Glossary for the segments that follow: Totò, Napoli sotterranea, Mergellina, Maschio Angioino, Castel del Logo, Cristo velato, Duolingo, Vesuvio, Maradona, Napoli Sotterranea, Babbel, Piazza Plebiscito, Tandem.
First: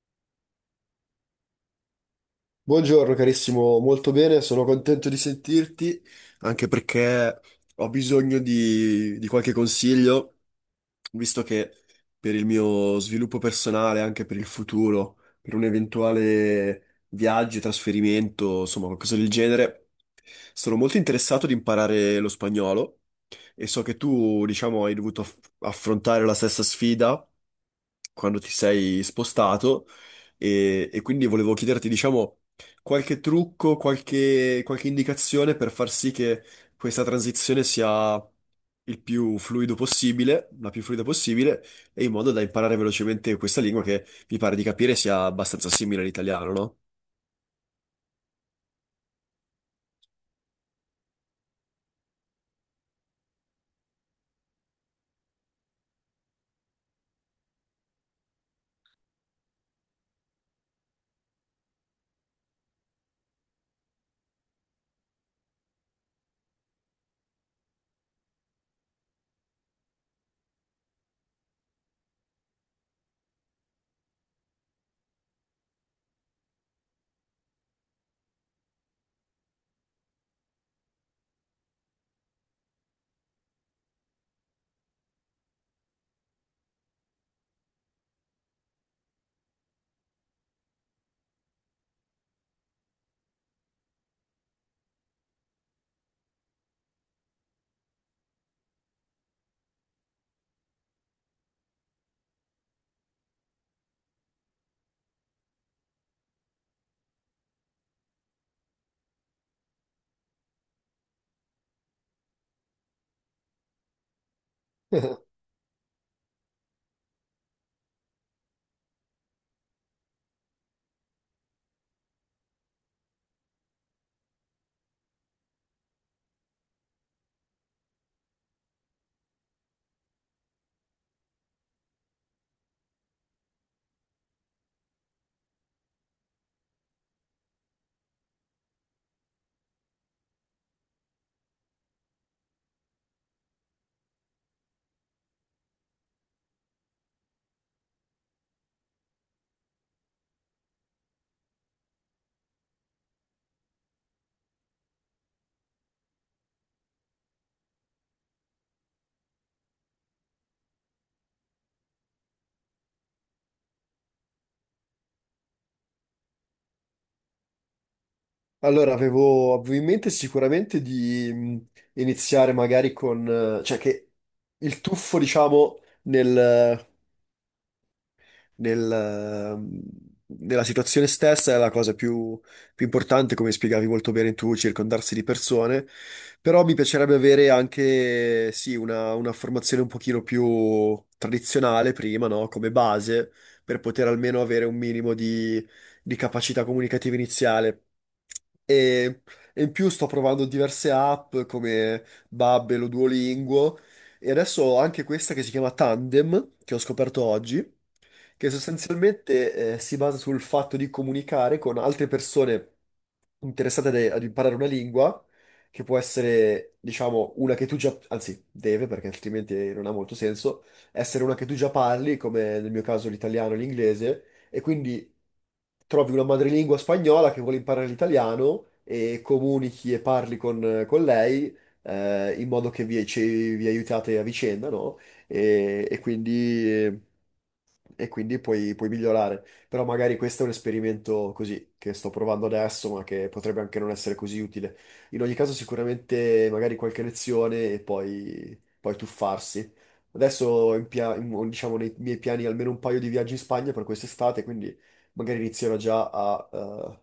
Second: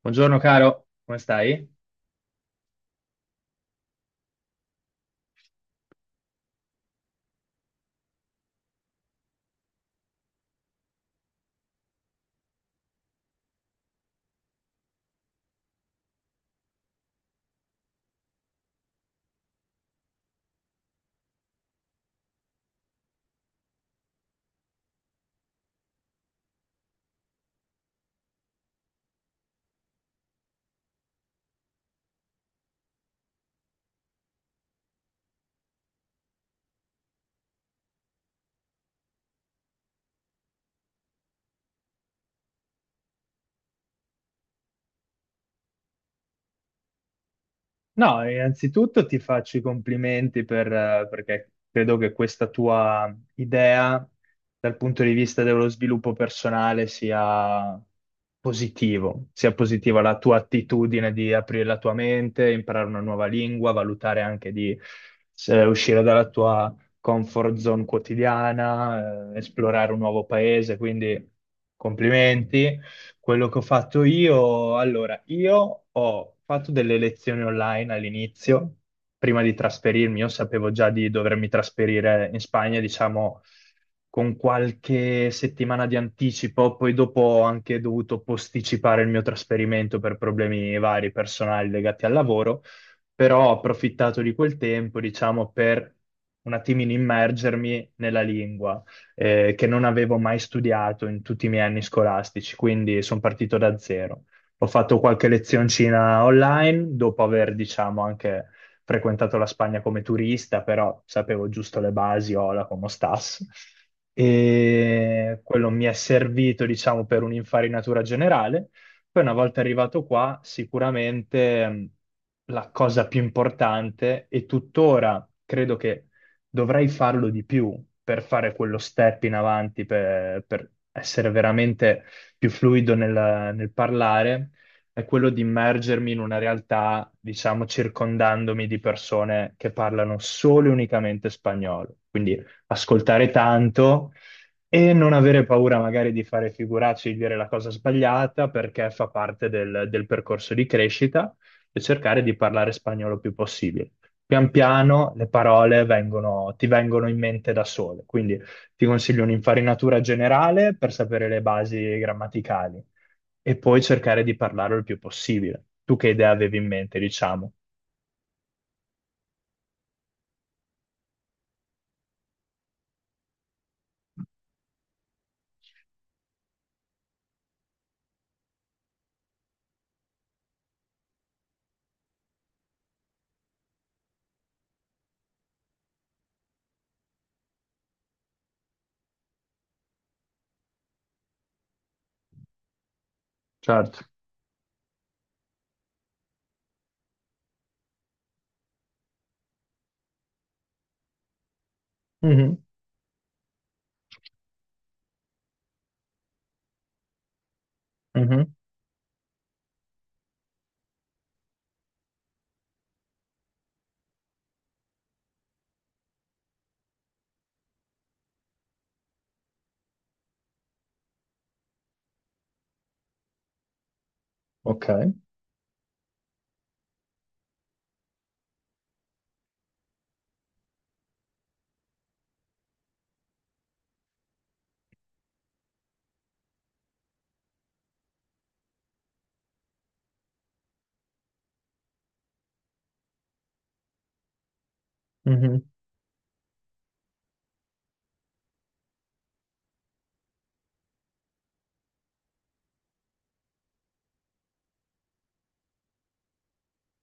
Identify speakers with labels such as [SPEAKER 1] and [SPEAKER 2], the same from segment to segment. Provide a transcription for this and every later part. [SPEAKER 1] Buongiorno caro, come stai?
[SPEAKER 2] Buongiorno carissimo, molto bene, sono contento di sentirti, anche perché ho bisogno di qualche consiglio, visto che per il mio sviluppo personale, anche per il futuro, per un eventuale viaggio, trasferimento, insomma qualcosa del genere, sono molto interessato di imparare lo spagnolo e so che tu, diciamo, hai dovuto affrontare la stessa sfida quando ti sei spostato e quindi volevo chiederti, diciamo qualche trucco, qualche indicazione per far sì che questa transizione sia il più fluido possibile, la più fluida possibile, e in modo da imparare velocemente questa lingua che mi pare di capire sia abbastanza simile all'italiano, no?
[SPEAKER 1] No, innanzitutto ti faccio i complimenti per, perché credo che questa tua idea dal punto di vista dello sviluppo personale sia positivo, sia positiva la tua attitudine di aprire la tua mente, imparare una nuova lingua, valutare anche di uscire dalla tua comfort zone quotidiana, esplorare un nuovo paese, quindi complimenti. Quello che ho fatto io, allora, io ho fatto delle lezioni online all'inizio, prima di trasferirmi, io sapevo già di dovermi trasferire in Spagna, diciamo, con qualche settimana di anticipo, poi dopo ho anche dovuto posticipare il mio trasferimento per problemi vari personali legati al lavoro, però ho approfittato di quel tempo, diciamo, per un attimino immergermi nella lingua che non avevo mai studiato in tutti i miei anni scolastici, quindi sono partito da zero. Ho fatto qualche lezioncina online dopo aver, diciamo, anche frequentato la Spagna come turista, però sapevo giusto le basi, hola, como stas. E quello mi è servito, diciamo, per un'infarinatura generale. Poi una volta arrivato qua, sicuramente la cosa più importante e tuttora credo che dovrai farlo di più per fare quello step in avanti, per essere veramente più fluido nel parlare, è quello di immergermi in una realtà, diciamo, circondandomi di persone che parlano solo e unicamente spagnolo. Quindi ascoltare tanto e non avere paura magari di fare figuracce, di dire la cosa sbagliata, perché fa parte del percorso di crescita e cercare di parlare spagnolo più possibile. Pian piano le parole ti vengono in mente da sole, quindi ti consiglio un'infarinatura generale per sapere le basi grammaticali e poi cercare di parlarlo il più possibile. Tu che idea avevi in mente, diciamo?
[SPEAKER 2] Allora, avevo in mente sicuramente di iniziare magari con, cioè che il tuffo, diciamo, nel, ehm, nella situazione stessa è la cosa più importante, come spiegavi molto bene tu, circondarsi di persone, però mi piacerebbe avere anche, sì, una formazione un pochino più tradizionale prima, no? Come base, per
[SPEAKER 1] Certo.
[SPEAKER 2] poter almeno avere un minimo di capacità comunicativa iniziale. E, e in più sto provando diverse app come
[SPEAKER 1] Mhm,
[SPEAKER 2] Babbel o Duolingo, e adesso ho anche questa che si chiama Tandem, che ho scoperto oggi, che
[SPEAKER 1] mhm,
[SPEAKER 2] sostanzialmente si basa sul fatto di comunicare con altre persone interessate ad imparare una lingua, che può essere, diciamo, una che tu già, anzi, deve, perché altrimenti non ha molto senso, essere una che tu già parli, come nel mio caso l'italiano e l'inglese, e quindi
[SPEAKER 1] ok.
[SPEAKER 2] trovi una madrelingua spagnola che vuole imparare l'italiano e comunichi e parli con lei. In modo che vi aiutate a vicenda, no? E quindi puoi, puoi migliorare. Però magari questo è un esperimento così che sto provando adesso, ma che potrebbe anche non essere così utile. In ogni caso,
[SPEAKER 1] Mhm.
[SPEAKER 2] sicuramente magari qualche lezione e poi tuffarsi. Adesso ho diciamo nei miei piani almeno un paio di viaggi in Spagna per quest'estate, quindi magari inizierò già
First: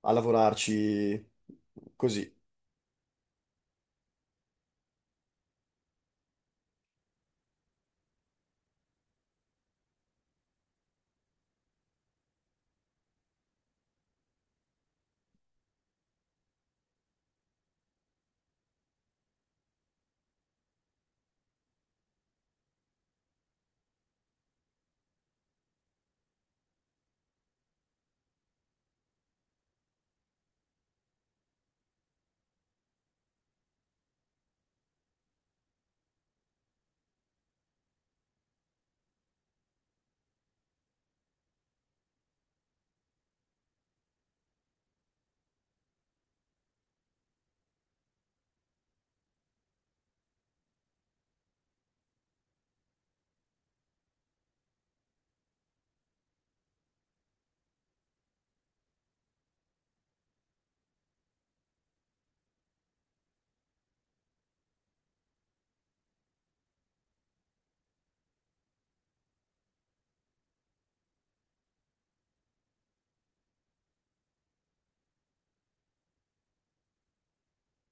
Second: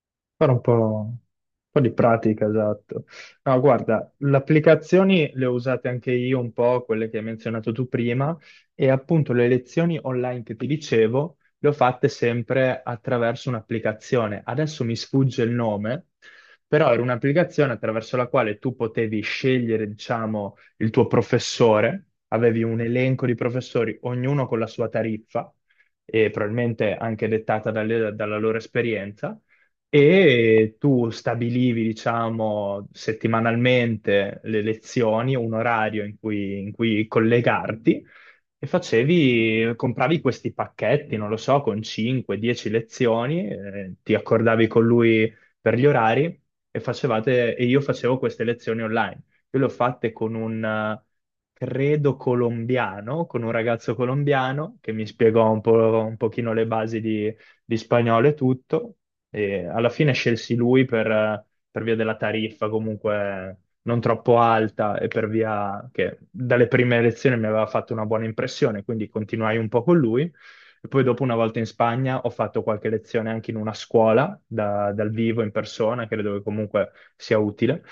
[SPEAKER 2] a
[SPEAKER 1] Fare un po', un
[SPEAKER 2] lavorarci
[SPEAKER 1] po' di
[SPEAKER 2] così.
[SPEAKER 1] pratica, esatto. No, guarda, le applicazioni le ho usate anche io un po', quelle che hai menzionato tu prima, e appunto le lezioni online che ti dicevo le ho fatte sempre attraverso un'applicazione. Adesso mi sfugge il nome, però era un'applicazione attraverso la quale tu potevi scegliere, diciamo, il tuo professore, avevi un elenco di professori, ognuno con la sua tariffa, e probabilmente anche dettata dalla loro esperienza e tu stabilivi, diciamo, settimanalmente le lezioni, un orario in cui collegarti e facevi, compravi questi pacchetti, non lo so, con 5-10 lezioni, ti accordavi con lui per gli orari e facevate, e io facevo queste lezioni online. Io le ho fatte con un, credo, colombiano, con un ragazzo colombiano che mi spiegò un po', un pochino le basi di spagnolo e tutto. E alla fine scelsi lui per via della tariffa comunque non troppo alta e per via che dalle prime elezioni mi aveva fatto una buona impressione, quindi continuai un po' con lui. E poi dopo una volta in Spagna ho fatto qualche lezione anche in una scuola dal vivo in persona, credo che comunque sia utile.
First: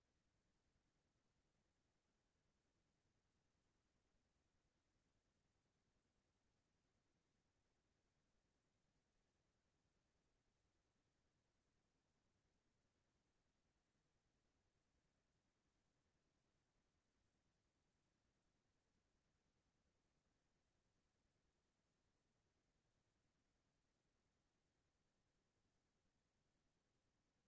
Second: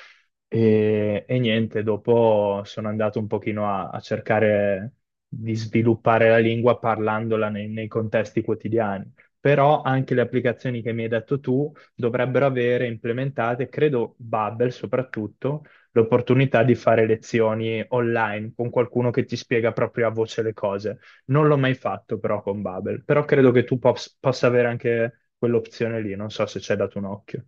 [SPEAKER 1] E niente, dopo sono andato un pochino a cercare di sviluppare la lingua parlandola nei contesti quotidiani però anche le applicazioni che mi hai detto tu dovrebbero avere implementate, credo Babel soprattutto, l'opportunità di fare lezioni online con qualcuno che ti spiega proprio a voce le cose. Non l'ho mai fatto però con Babel, però credo che tu possa avere anche quell'opzione lì, non so se ci hai dato un occhio.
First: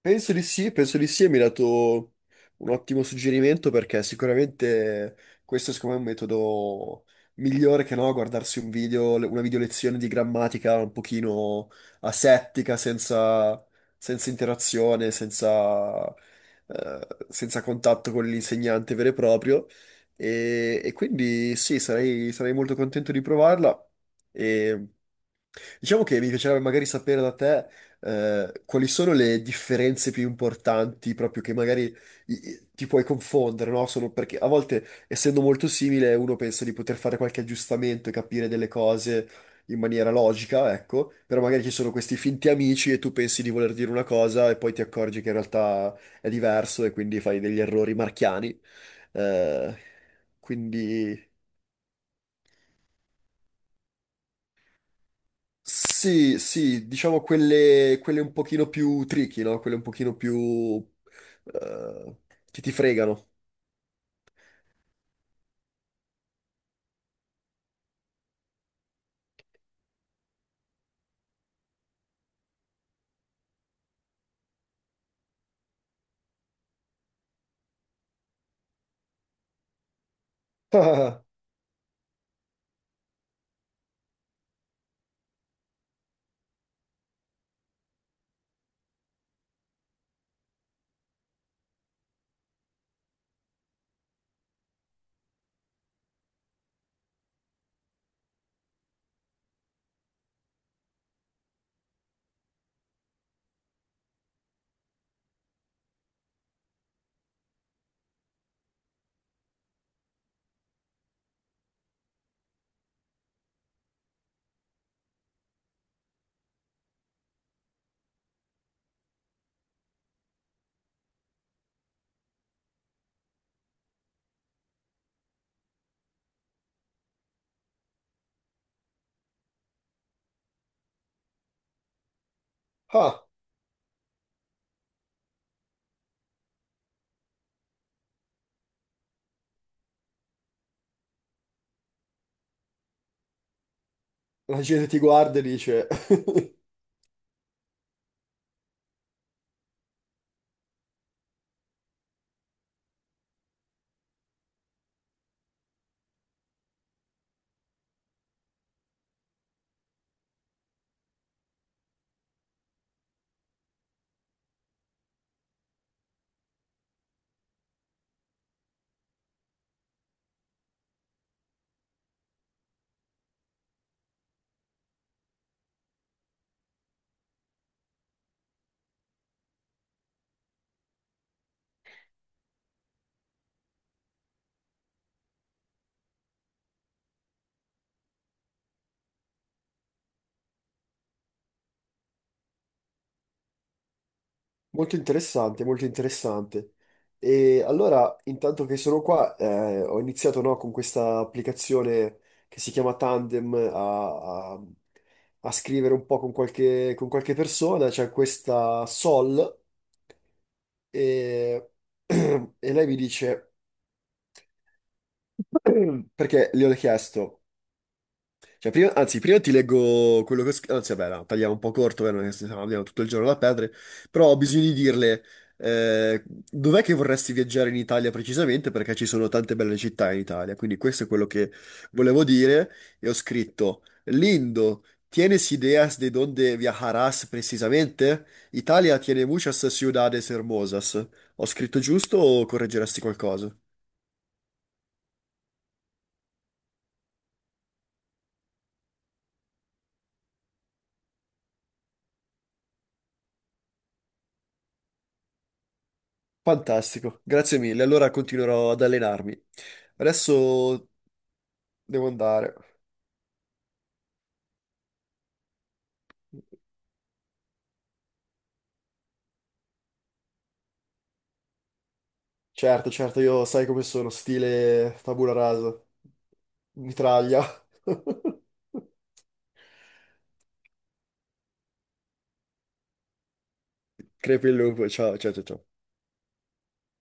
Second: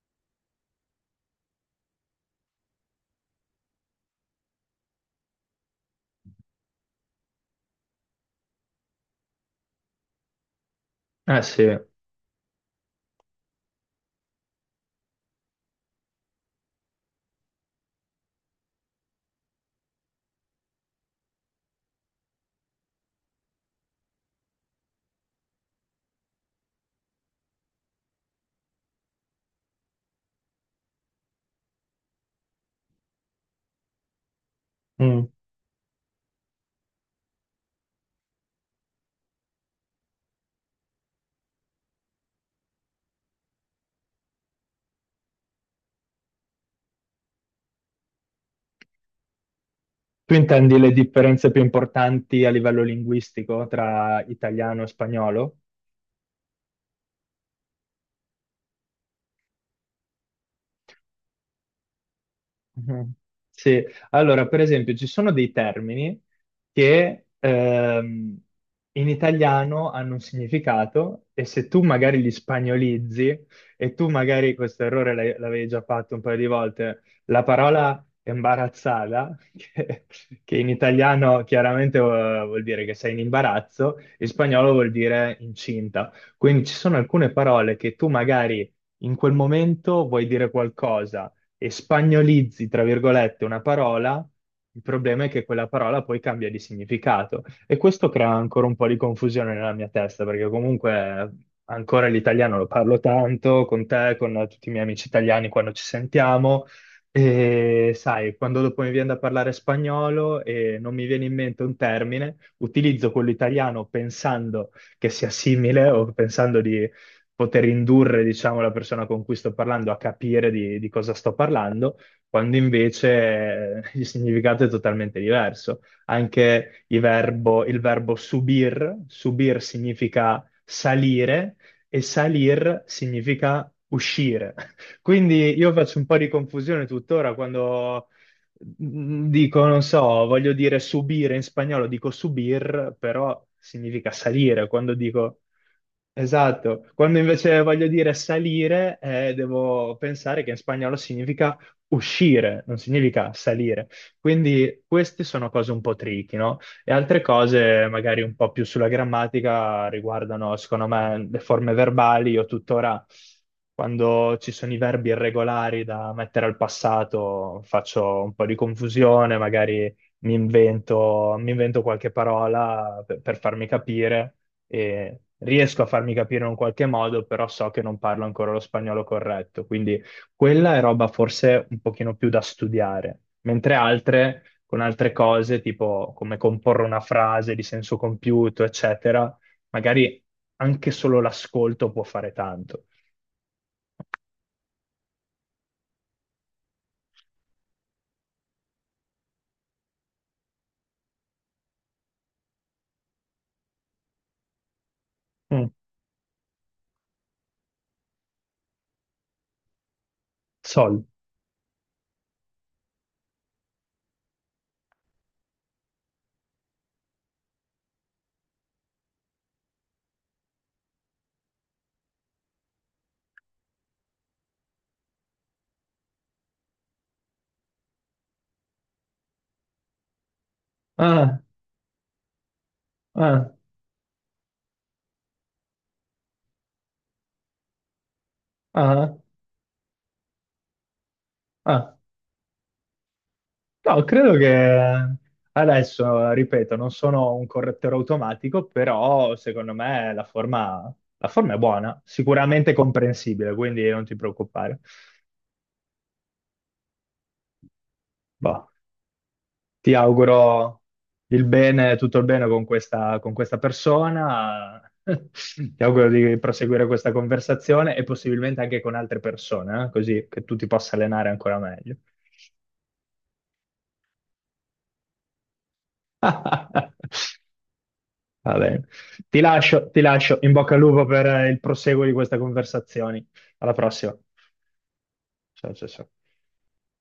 [SPEAKER 2] Penso di sì, penso di sì, e mi hai dato un ottimo suggerimento perché sicuramente questo è secondo me è un metodo migliore che no, guardarsi un video, una video lezione di grammatica un
[SPEAKER 1] Ah sì.
[SPEAKER 2] pochino asettica, senza, senza interazione, senza, senza contatto con l'insegnante vero e proprio. E quindi sì, sarei molto contento di provarla. E diciamo che mi piacerebbe magari sapere da te quali sono le differenze più importanti, proprio che magari ti puoi confondere, no? Sono perché a volte,
[SPEAKER 1] Mm.
[SPEAKER 2] essendo molto simile, uno pensa di poter fare qualche aggiustamento e capire delle cose in maniera logica, ecco, però magari ci sono questi finti amici e tu pensi di voler dire una cosa e poi ti accorgi che in realtà è diverso e quindi fai degli errori marchiani. Eh,
[SPEAKER 1] Tu intendi le
[SPEAKER 2] quindi.
[SPEAKER 1] differenze più importanti a livello linguistico tra italiano e spagnolo?
[SPEAKER 2] Sì, sì, diciamo quelle, quelle un pochino più tricky, no? Quelle un pochino più eh, che ti
[SPEAKER 1] Mhm.
[SPEAKER 2] fregano.
[SPEAKER 1] Sì, allora per esempio ci sono dei termini che in italiano hanno un significato e se tu magari li spagnolizzi e tu magari questo errore l'avevi già fatto un paio di volte, la parola imbarazzata, che in
[SPEAKER 2] Ah,
[SPEAKER 1] italiano chiaramente vuol dire che sei in imbarazzo, in spagnolo vuol dire incinta. Quindi ci sono alcune parole che tu magari in quel momento vuoi dire qualcosa e spagnolizzi, tra virgolette, una parola, il problema è che quella parola poi cambia di significato. E questo crea ancora un po' di confusione nella mia testa, perché comunque ancora l'italiano lo parlo tanto con te, con tutti i miei amici italiani quando ci sentiamo. E sai, quando dopo mi viene da parlare spagnolo e non mi viene in mente un termine, utilizzo quello italiano pensando che sia simile o pensando di poter indurre, diciamo, la persona con cui sto parlando a capire di cosa sto parlando, quando invece il significato è totalmente diverso. Anche il verbo subir, subir significa salire e salir
[SPEAKER 2] ah,
[SPEAKER 1] significa uscire. Quindi io faccio un po' di confusione tuttora quando dico, non so, voglio dire subire in spagnolo, dico subir, però significa
[SPEAKER 2] la
[SPEAKER 1] salire.
[SPEAKER 2] gente
[SPEAKER 1] Quando
[SPEAKER 2] ti
[SPEAKER 1] dico.
[SPEAKER 2] guarda e dice...
[SPEAKER 1] Esatto, quando invece voglio dire salire, devo pensare che in spagnolo significa uscire, non significa salire. Quindi queste sono cose un po' tricky, no? E altre cose, magari un po' più sulla grammatica, riguardano, secondo me, le forme verbali. Io tuttora, quando ci sono i verbi irregolari da mettere al passato, faccio un po' di confusione, magari mi invento qualche parola per farmi capire e riesco a farmi capire in un qualche modo, però so che non parlo ancora lo spagnolo corretto, quindi quella è roba forse un pochino più da studiare, mentre altre, con altre cose, tipo come comporre una frase di senso compiuto, eccetera, magari anche solo l'ascolto può fare tanto.
[SPEAKER 2] Molto interessante, molto interessante. E allora, intanto che sono qua, ho iniziato, no, con questa applicazione che si chiama Tandem a
[SPEAKER 1] Mm,
[SPEAKER 2] scrivere un po' con con qualche persona. C'è questa Sol
[SPEAKER 1] sol.
[SPEAKER 2] e, e lei mi dice... Perché gli ho chiesto, cioè, anzi, prima ti leggo quello che ho scritto, anzi, vabbè, no, tagliamo un po' corto, vero? Che stiamo abbiamo tutto il giorno da perdere, però ho bisogno di dirle, dov'è che vorresti viaggiare in Italia precisamente? Perché ci sono tante belle città in Italia, quindi questo è quello
[SPEAKER 1] Ah,
[SPEAKER 2] che volevo dire, e ho
[SPEAKER 1] ah,
[SPEAKER 2] scritto, Lindo, ¿tienes ideas de dónde viajarás precisamente? Italia
[SPEAKER 1] ah,
[SPEAKER 2] tiene muchas ciudades hermosas. Ho scritto
[SPEAKER 1] ah.
[SPEAKER 2] giusto o correggeresti qualcosa?
[SPEAKER 1] No, credo che adesso, ripeto, non sono un correttore automatico, però secondo me la forma è buona, sicuramente comprensibile, quindi non ti preoccupare.
[SPEAKER 2] Fantastico, grazie mille. Allora
[SPEAKER 1] Boh,
[SPEAKER 2] continuerò ad allenarmi.
[SPEAKER 1] ti auguro
[SPEAKER 2] Adesso
[SPEAKER 1] il bene,
[SPEAKER 2] devo
[SPEAKER 1] tutto il bene
[SPEAKER 2] andare.
[SPEAKER 1] con questa persona. Ti auguro di proseguire questa conversazione e possibilmente anche con altre persone, così che tu ti possa allenare ancora meglio.
[SPEAKER 2] Certo, certo, io sai come sono, stile tabula rasa, mitraglia.
[SPEAKER 1] Va bene. Ti lascio. In bocca al lupo per il proseguo di questa conversazione. Alla prossima.
[SPEAKER 2] Crepi il lupo, ciao, ciao, ciao. Ciao.
[SPEAKER 1] Ciao, ciao, ciao.